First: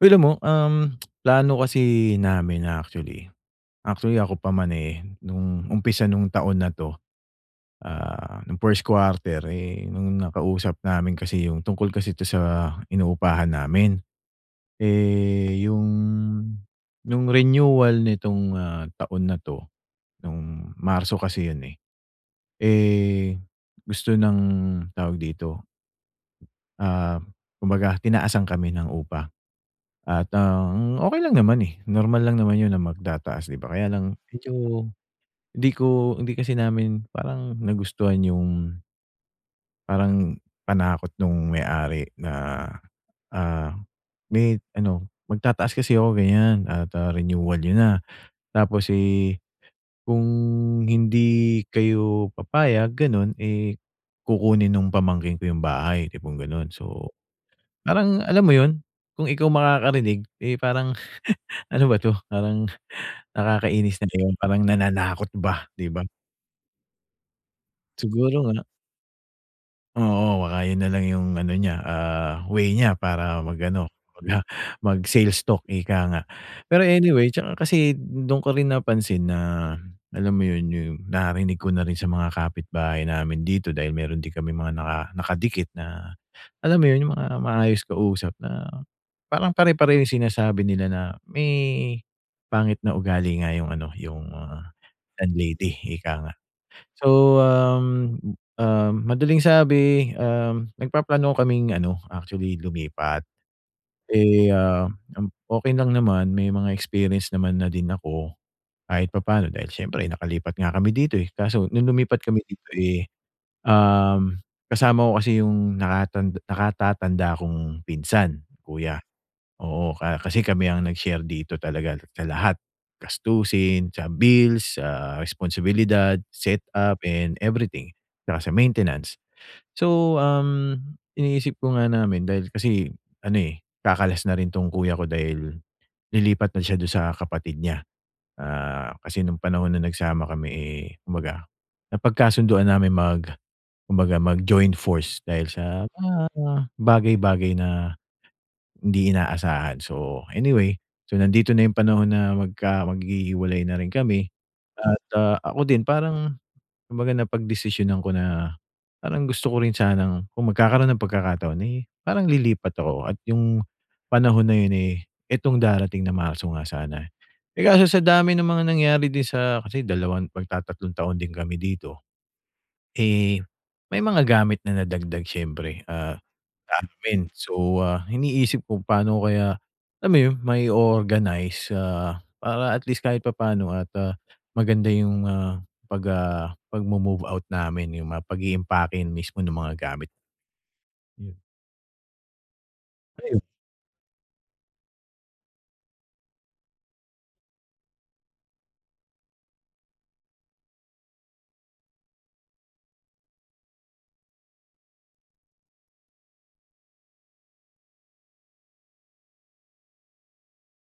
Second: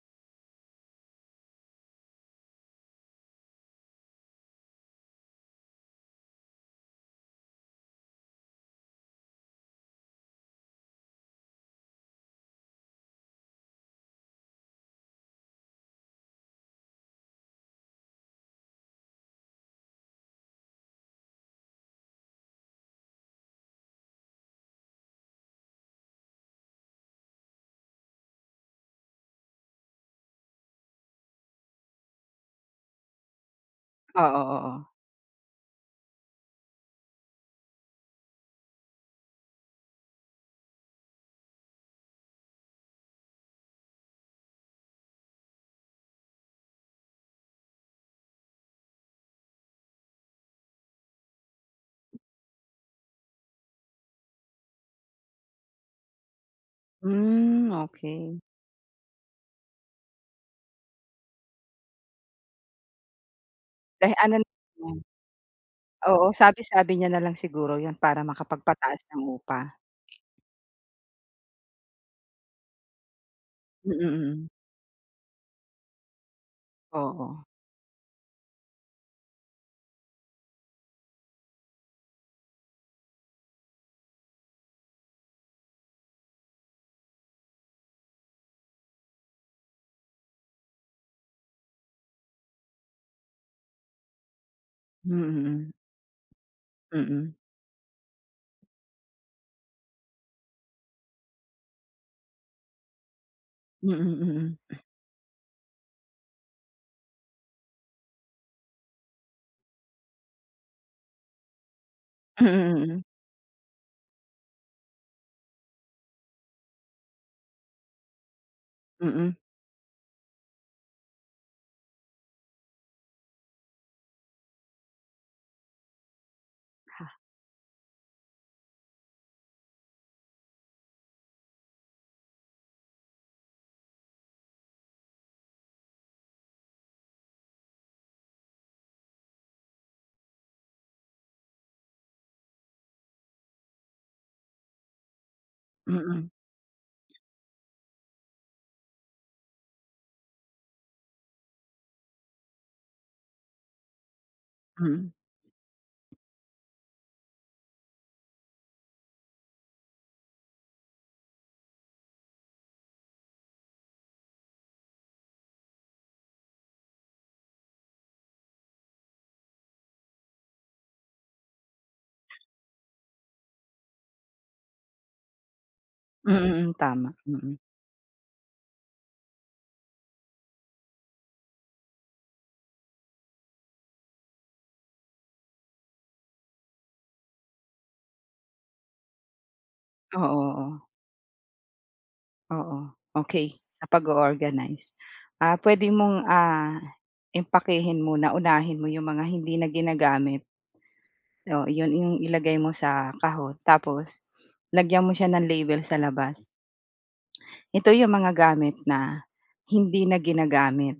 Uy, alam mo, um, plano kasi namin actually actually ako pa man, eh, nung umpisa nung taon na 'to, ah, nung first quarter, eh, nung nakausap namin kasi yung tungkol kasi ito sa inupahan namin. Eh, yung nung renewal nitong, ah, taon na 'to, nung Marso kasi yun, eh. Eh, gusto ng tawag dito ah, kumbaga tinaasan kami ng upa at ang okey lang naman, eh. Normal lang naman yun na magtataas, 'di ba? Kaya lang Oo, medyo oo. hindi ko hindi kasi namin parang nagustuhan yung parang panakot nung may-ari na, ah, may ano, "Magtataas kasi ako ganyan at, ah, renewal yun, ha. Tapos, eh, kung hindi kayo papayag, gano'n, eh, kukunin nung pamangkin ko yung bahay," tipong ganun. So, Hmm, parang okey. alam mo yun? Kung ikaw makakarinig, eh, parang ano ba 'to? Parang nakakainis na Dahil ano yung parang mm. nananakot ba, 'di ba? Oo, sabi-sabi niya na lang siguro 'yon para Siguro nga. makapagpataas ng upa. Oo, baka yun na lang yung ano niya, ah, way niya para mag-ano Mm, mag, ah, mm. mag sales talk, ika nga. Pero anyway, Oo. tsaka kasi dun ko rin napansin na alam mo yun, yung narinig ko na rin sa mga kapitbahay namin dito dahil meron di kami mga naka nakadikit na alam mo yun, yung mga maayos kausap na parang pare-pareho yung sinasabi nila na may pangit na ugali nga yung ano, yung, ah, Mm. landlady, ika nga. Mm. So, um, um, madaling sabi, um, nagpaplano kaming ano, actually, lumipat. Mm, Eh, mm. ah, m okey lang naman, may mga experience naman na din ako kahit papaano dahil siyempre nakalipat nga kami dito, eh. Kaso nung lumipat kami Mm, dito, mm. eh, um, kasama ko kasi yung naka nakatatanda kong pinsan. Kuya, Mm. oo. Ka kasi kami ang nag-share dito talaga sa lahat. Gastusin, sa bills, sa responsibilidad, set up Ha. and everything tsaka sa maintenance. So, um, iniisip ko nga namin dahil kasi ano, eh, kakalas na rin 'tong kuya ko dahil lilipat na siya dun sa kapatid niya. Ah, kasi nung panahon na nagsama kami, eh, kumbaga napagkasununduan namin mag kumbaga mag-join force dahil sa mga Mm. bagay-bagay na hindi inaasahan. So, anyway. So, nandito na yung panahon na magka maghihiwalay na rin kami at, Mm. ah, ako din parang kumbaga, napagdesisyonan ko na parang gusto ko rin sanang kung magkakaroon ng pagkakataon ay parang lilipat ako at yung panahon na yun, eh, itong darating na Marso nga sana. Eh, kaso sa dami ng mga nangyari din sa kasi dalawang magtatatlong taon din kami dito. Eh, may mga gamit na nadagdag, syempre. Ah, Mm, mm. madami Tama, din. mm. So, ah, iniisip kung paano kaya alam mo yun, mai-o-organize, ah, para at least kahit papaano at, ah, maganda yung, ah, pag, ah, pagmo-move out namin, yung mga pag-iimpake mismo ng mga gamit. Oo, oo. Hmm. Oo. Ano yun? Okey, sa pag-o-organize. Ah, pwede mong ah, impakehin muna unahin mo yung mga hindi na ginagamit. Oh iyon ing ilagay mo sa kahon. Tapos lagyan mo siya ng label sa labas. Ito yung mga gamit na, hindi na ginagamit,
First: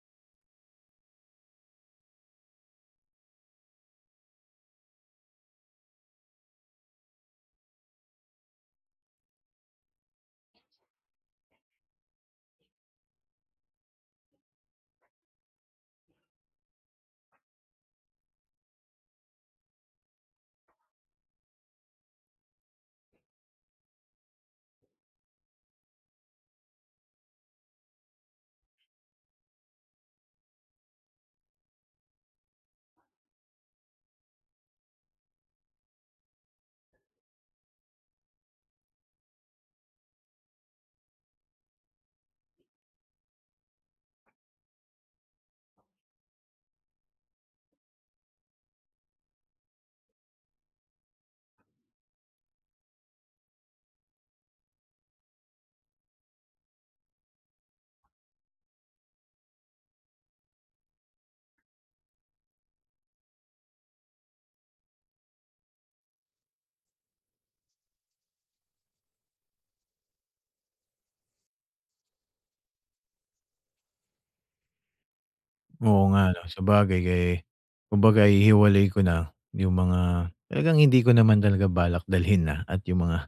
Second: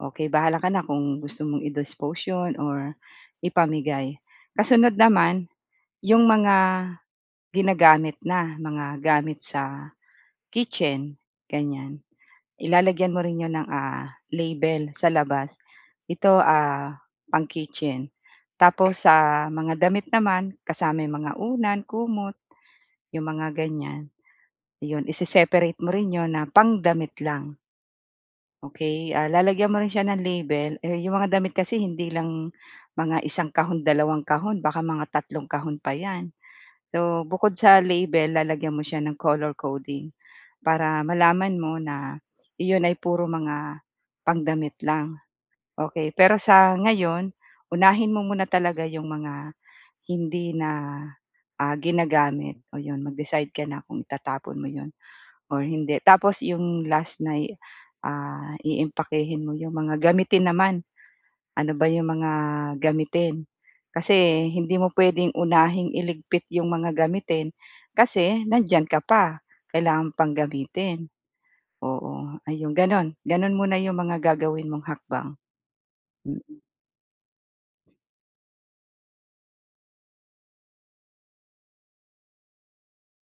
okey, bahala ka na kung gusto mong i-dispose yun or ipamigay, kasunod naman, yung mga, ginagamit na, mga gamit sa, kitchen, ganyan. I lalagyan mo rin iyon ng ah, label sa labas. Ito ah, pang-kitchen. Tapos sa mga damit naman, kasama yung mga unan, kumot, yung mga ganyan. yun i-se-separate mo rin yun na pang-damit lang. Okey ah, lalagyan mo rin siya ng label, eh, yung mga damit kasi hindi lang mga 1 kahon 2 kahon baka mga 3 kahon pa yan. So bukod sa label, lalagyan mo siya ng color coding. Para malaman mo na yun ay puro mga pangdamit lang. Okey, pero sa ngayon, unahin mo muna talaga yung mga hindi na, ah, ginagamit, oh 'yon mag-decide ka na kung itatapon mo 'yon or hindi. Tapos 'yong last na'y ah, iimpakehin mo 'yong mga gamitin naman, ano ba 'yong mga gamitin. Kasi hindi mo pwedeng unahing iligpit 'yong mga gamitin. Kasi, nandiyan ka pa, kailangan mo pang gamitin, oo. Ay, 'yong ganun, ganun muna iyong mga gagawin mong hakbang, Oo nga ano, Mm. sabagay kay kumbaga i-hiwalay ko na, yung mga talagang hindi ko naman talaga balak dalhin na, at yung mga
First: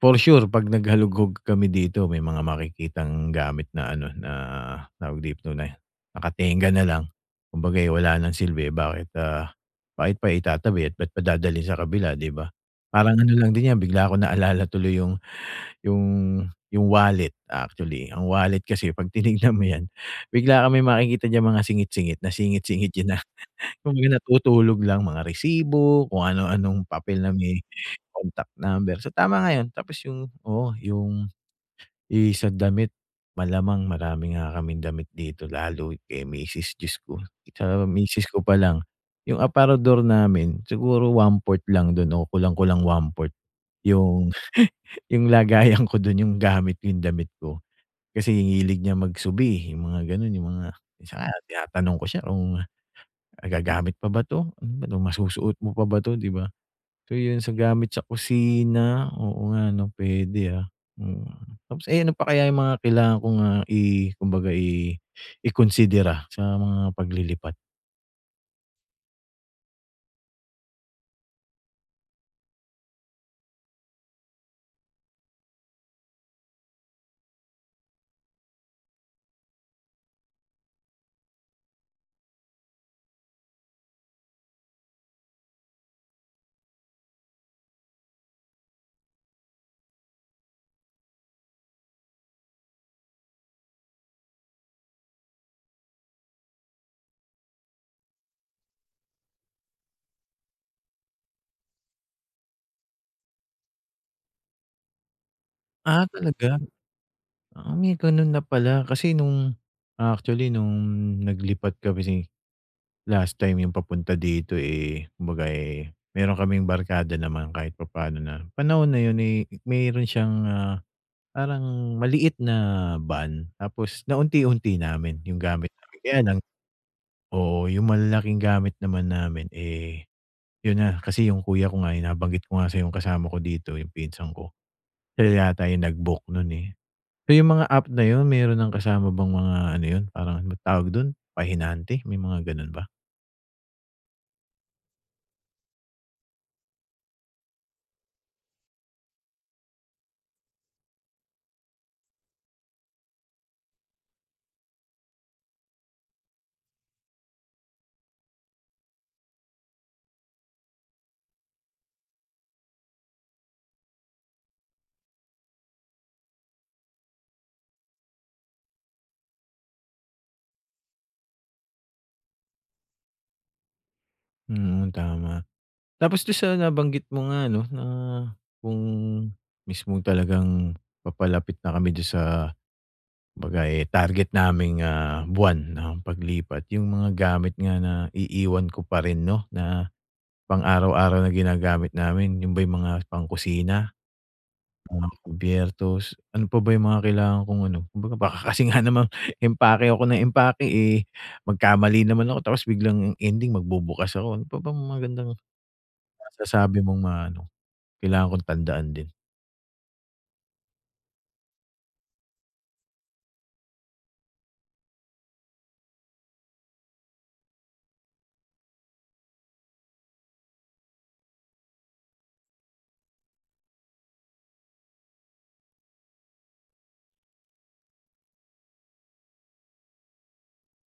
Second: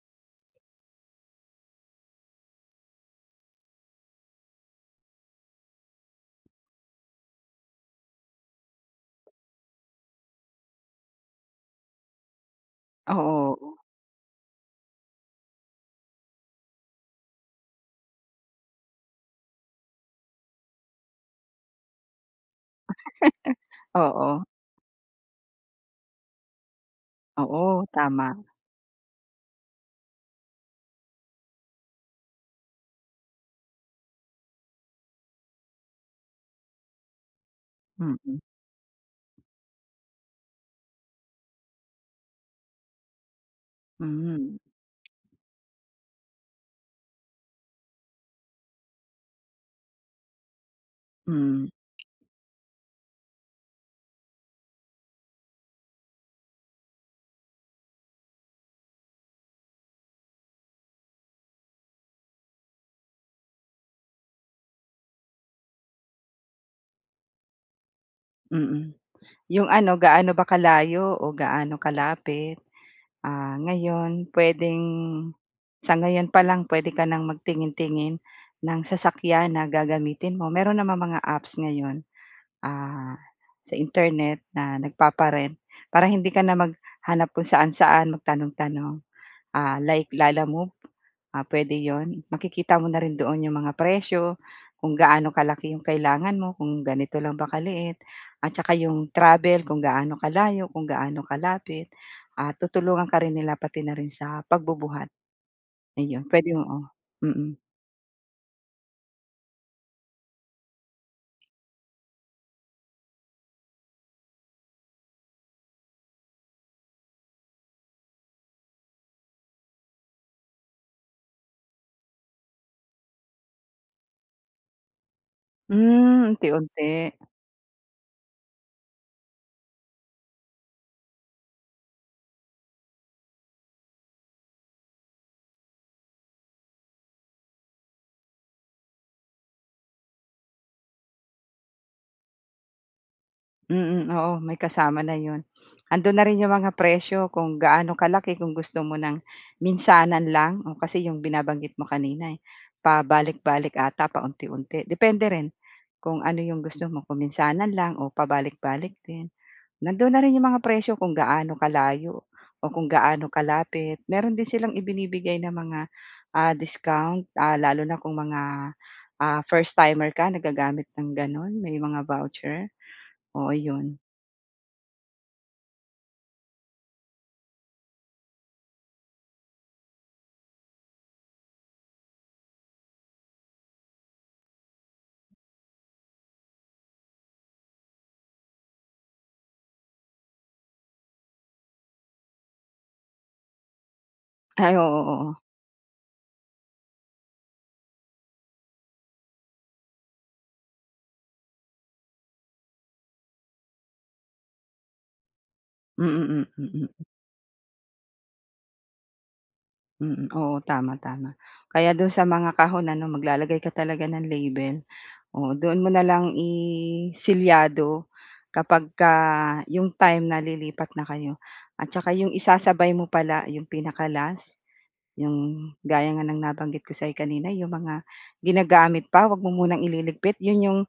for sure pag nag-halugog kami dito may mga makikitang gamit na ano, na, tawag dito na, naka-tengga na lang. Kumbaga ay wala ng silbi, bakit ah, bakit pa itatabi at bakit pa dadalhin sa kabila di ba, parang ano lang din yan Oo. bigla ko naalala tuloy yung, yung yung wallet. Actually ang wallet kasi pag tinignan mo yan bigla kang may makikita diyan mga singit-singit na singit-singit diyan na kumbaga Oo. natutulog lang mga resibo, kung ano anong papel na may Oo tama. contact number. So tama nga 'yon. Tapos yung, oo, yung sa damit malamang marami nga kaming damit dito lalo kay misis, Diyos ko, sa misis Mm. ko pa lang yung aparador namin siguro 1/4 lang dun o kulang-kulang 1/4 yung Hmm. yung lagayan ko dun yung gamit, yung damit ko. Kasi hilig niya mag-subi, yung mga ganun, yung mga minsan nga Hmm. tinatanong ko siya, kung magagamit pa ba ito? Ano masusuot mo pa ba ito? Di ba? So yun sa gamit sa kusina, oo nga ano pwede ah, hmm tapos, eh ano pa kaya yung mga kailangan kong ah, i kumbaga i i-konsidera sa mga paglilipat? Mm. 'Yong ano, gaano ba kalayo o gaano kalapit? Ah, ngayon pwedeng sa ngayon pa lang, pwede ka nang magtingin-tingin ng sasakyan na gagamitin mo. Mayro'n namang mga apps ngayon, ah, sa Internet na nagpapa-rent. Para hindi ka na maghanap kung saan-saan, magtanong-tanong, ah, like Lalamove, ah, pwede 'yon. Makikita mo na rin doon 'yong mga presyo, kung gaano kalaki 'yong kailangan mo, kung ganito lang ba kaliit at saka 'yong travel, kung gaano kalayo, kung gaano kalapit. Ah, tutulungan ka rin nila, pati na rin sa pagbubuhat. Ah, Ayun, pwede talaga? oo, mm. Ah, may ganun na pala. Kasi no'ng actually no'ng naglipat kami, last time yung papunta dito, eh, kumbaga, eh, meron kaming barkada naman kahit papano, na panahon na yun, eh, meron siyang, ah, parang maliit na van, tapos naunti-unti namin yung gamit namin. Kaya Hmm, lang unti-unti. oo, yung malalaking gamit naman namin, eh, 'yon na, kasi 'yong kuya ko nga ay nabanggit ko nga, sa 'yong kasama ko dito, 'yong pinsan ko. Sila yata yung nag-book no'n, eh. So 'yong mga app na 'yon, meron ng kasama bang mga ano 'yon, parang tawag do'n, pahinante? May mga ganun ba? Mm, oo, may kasama na 'yon. Andoon na rin yung mga presyo kung gaano kalaki, kung gusto mo ng minsanan lang. Oo, kasi yung binabanggit mo kanina eh pabalik-balik 'ata, paunti-unti. Depende rin kung ano yung gusto mo, kung minsanan lang o pabalik-balik din. Nandoon na rin yung mga presyo kung gaano kalayo o kung gaano kalapit. Mayroon din silang ibinibigay na mga, ah, discount, ah, lalo na kung mga, ah, first timer ka na gagamit ng gano'n, may mga voucher. Oo, yun. Mm, tama. Tapos dun sa nabanggit mo nga 'no na kung mismo talagang papalapit na kami dun sa, baga eh, target naming, ah, buwan ng paglipat, yung mga gamit nga na iiwan ko pa rin 'no na pang-araw-araw na ginagamit namin, yun ba yung mga pangkusina, Ay, oo, mga oo. kubyertos, ano pa ba yung mga kailangan kong ano. Kumbaga, baka kasi nga naman, empake ako ng empake eh, magkamali naman ako. Tapos biglang ending magbubukas ako. Ano pa ba magandang Mm, hmm, masasabi mm. mong mga ano, kailangan kong tandaan din? Mm. Oo, tama, tama. Kaya do'n sa mga kahon ano maglalagay ka talaga ng label. Oo, doon mo na lang i-selyado kapagka 'yong time na lilipat na kayo at tsaka 'yong isasabay mo pala 'yong pinaka-last, 'yong gaya nga ng nabanggit ko sa'yo kanina 'yong mga ginagamit pa 'wag mo munang ililigpit, 'yon 'yong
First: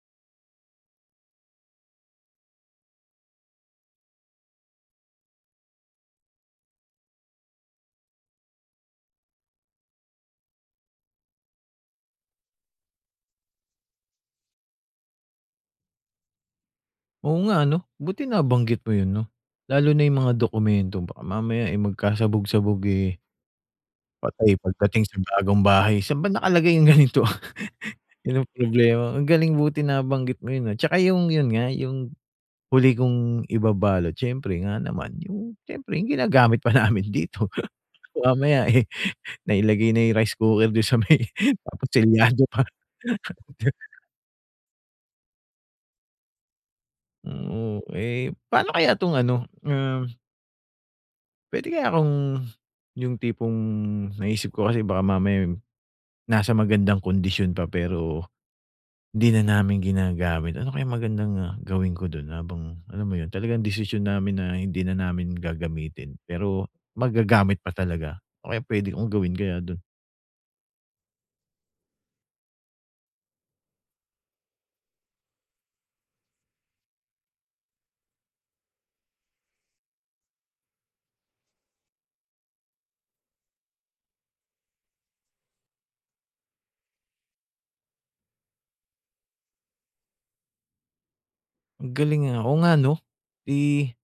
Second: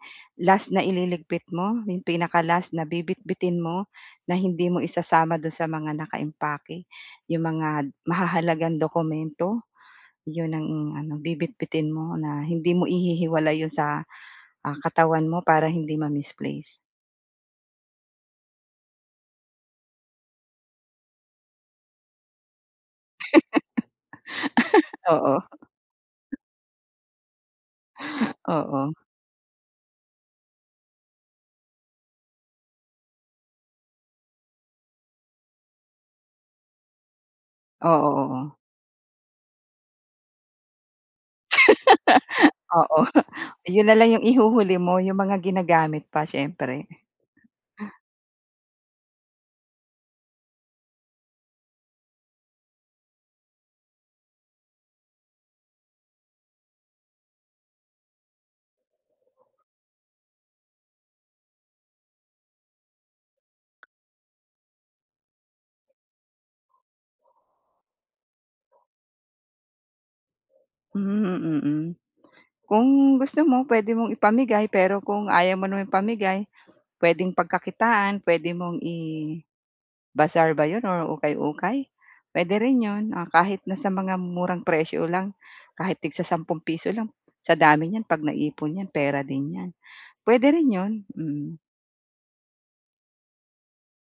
last na ililigpit mo, 'yong pinaka-last na bibitbitin mo, na hindi mo isasama do'n sa mga nakaimpake. 'Yong mga mahahalagang dokumento, 'yon ang ano bibitbitin mo na hindi mo ihihiwalay 'yon sa, ah, katawan mo para hindi ma-misplace. Oo nga, 'no. Buti nabanggit mo yun 'no, lalo na yung mga dokumento baka mamaya eh, magkasabog-sabog eh patay, pagdating sa Oo. bagong bahay. Saan ba nakalagay yung ganito? Yun ang Oo. problema, ang galing buti nabanggit mo yun ah, tsaka yung yun nga, yung huli kong ibabalot siyempre nga naman, yung siyempre yung ginagamit pa namin dito. Oo, oo. Mamaya eh, nailagay na yung rice cooker dun sa may, tapos selyado pa. Oo, yun nalang yung ihuhuli mo yung mga ginagamit pa, siyempre. Hmm, eh pano kaya tong ano, um. Puwede kaya akong, yung tipong naisip ko kasi baka mamaya, eh, nasa magandang kondisyon pa pero hindi na namin ginagamit. Ano kayang magandang, ah, gawin ko do'n habang alam mo 'yon talagang desisyon namin na hindi na namin gagamitin pero magagamit pa talaga, ano kaya puwede kong gawin kaya do'n? Mhm, mm, hmm. Kung gusto mo puwede mong ipamigay pero kung ayaw mo naman ipamigay puwedeng pagkakitaan puwede mong i-bazaar ba 'yon or ukay-ukay? Puwede rin 'yon, ah, kahit nasa mga murang presyo lang. Kahit tig sa-sampung piso lang. Sa dami niyan 'pag naipon 'yan pera din 'yan. Puwede rin 'yon. Mm. Ang galing, ah. Oo nga 'no? Eh,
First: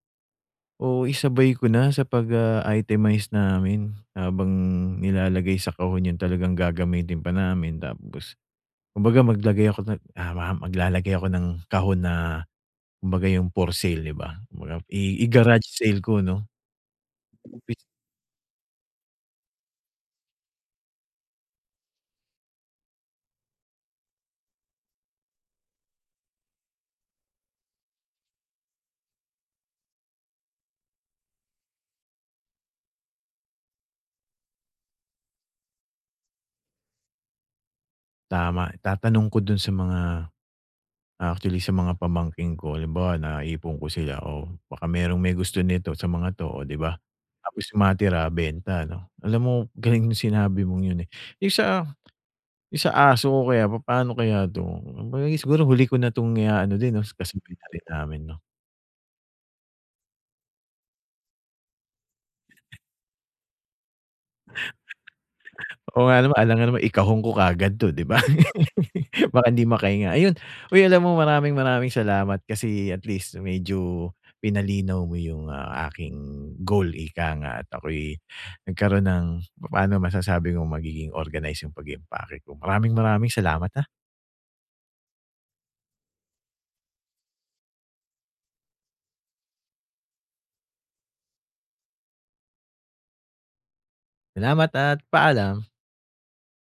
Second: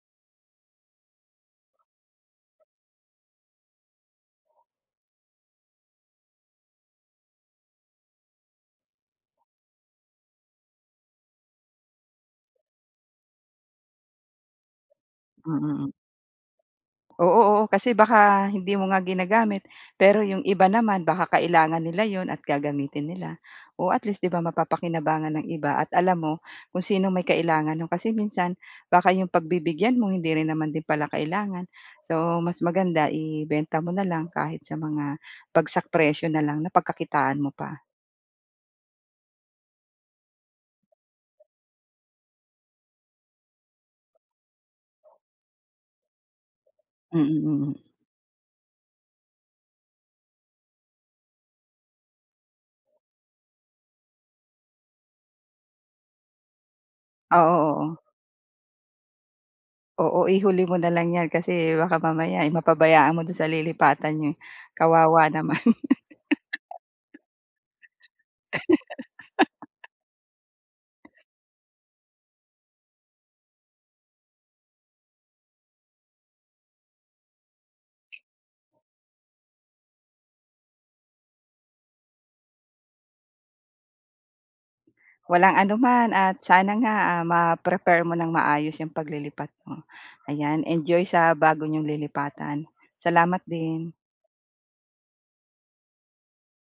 o isabay ko na sa pag, ah, itemize namin habang nilalagay sa kahon 'yon talagang gagamitin pa namin tapos, kumbaga maglagay ako ng tama maglalagay ako ng kahon na kumbaga yung for sale 'di ba? Kumabaga i Hmm, i-garage mm. sale ko 'no? Oo, oo [unintelligible] kasi baka hindi mo nga ginagamit pero 'yong iba naman baka kailangan nila 'yon at gagamitin nila. Oh, at least 'di ba mapapakinabangan ng iba at alam mo kung sinong may kailangan no'n. Kasi minsan baka 'yong pagbibigyan mo hindi rin naman din pala kailangan so, mas maganda ibenta mo na lang kahit sa mga bagsak presyo nalang. Napagkakitaan mo pa. Tama, itatanong ko do'n sa mga, actually sa mga pamangkin ko. Halimbawa naipon ko sila, oh, baka mayro'n may gusto nito sa mga 'to, oh, di ba? Mm, Tapos mm. matira benta 'no? Alam mo galing nung sinabi mong 'yon, eh. Yung sa, yung sa aso ko kaya papano kaya to? Kung kaya siguro huli ko na tong iaano din 'no, Oo, kasabay na rin oo. namin 'no? Oo, ihuli mo na lang 'yan kasi baka mamaya, eh, mapabayaan mo do'n sa lilipatan nyo, eh, kawawa naman. Oo nga naman. Alanagan namang ikahon ko kaagad to di ba? Baka hindi makahinga. Ayun, uy alam mo maraming maraming salamat kasi at least medyo pinalinaw mo yung, ah, aking goal ika nga at ako'y nagkaroon ng papano masasabi kong magiging organize yung pag-i-impake ko. Maraming, maraming salamat ha? Walang anuman at sana nga, ah, ma-prepare mo ng maayos 'yang paglilipat mo. Ayan, enjoy sa bago nyong lilipatan. Salamat din. Salamat at paalam.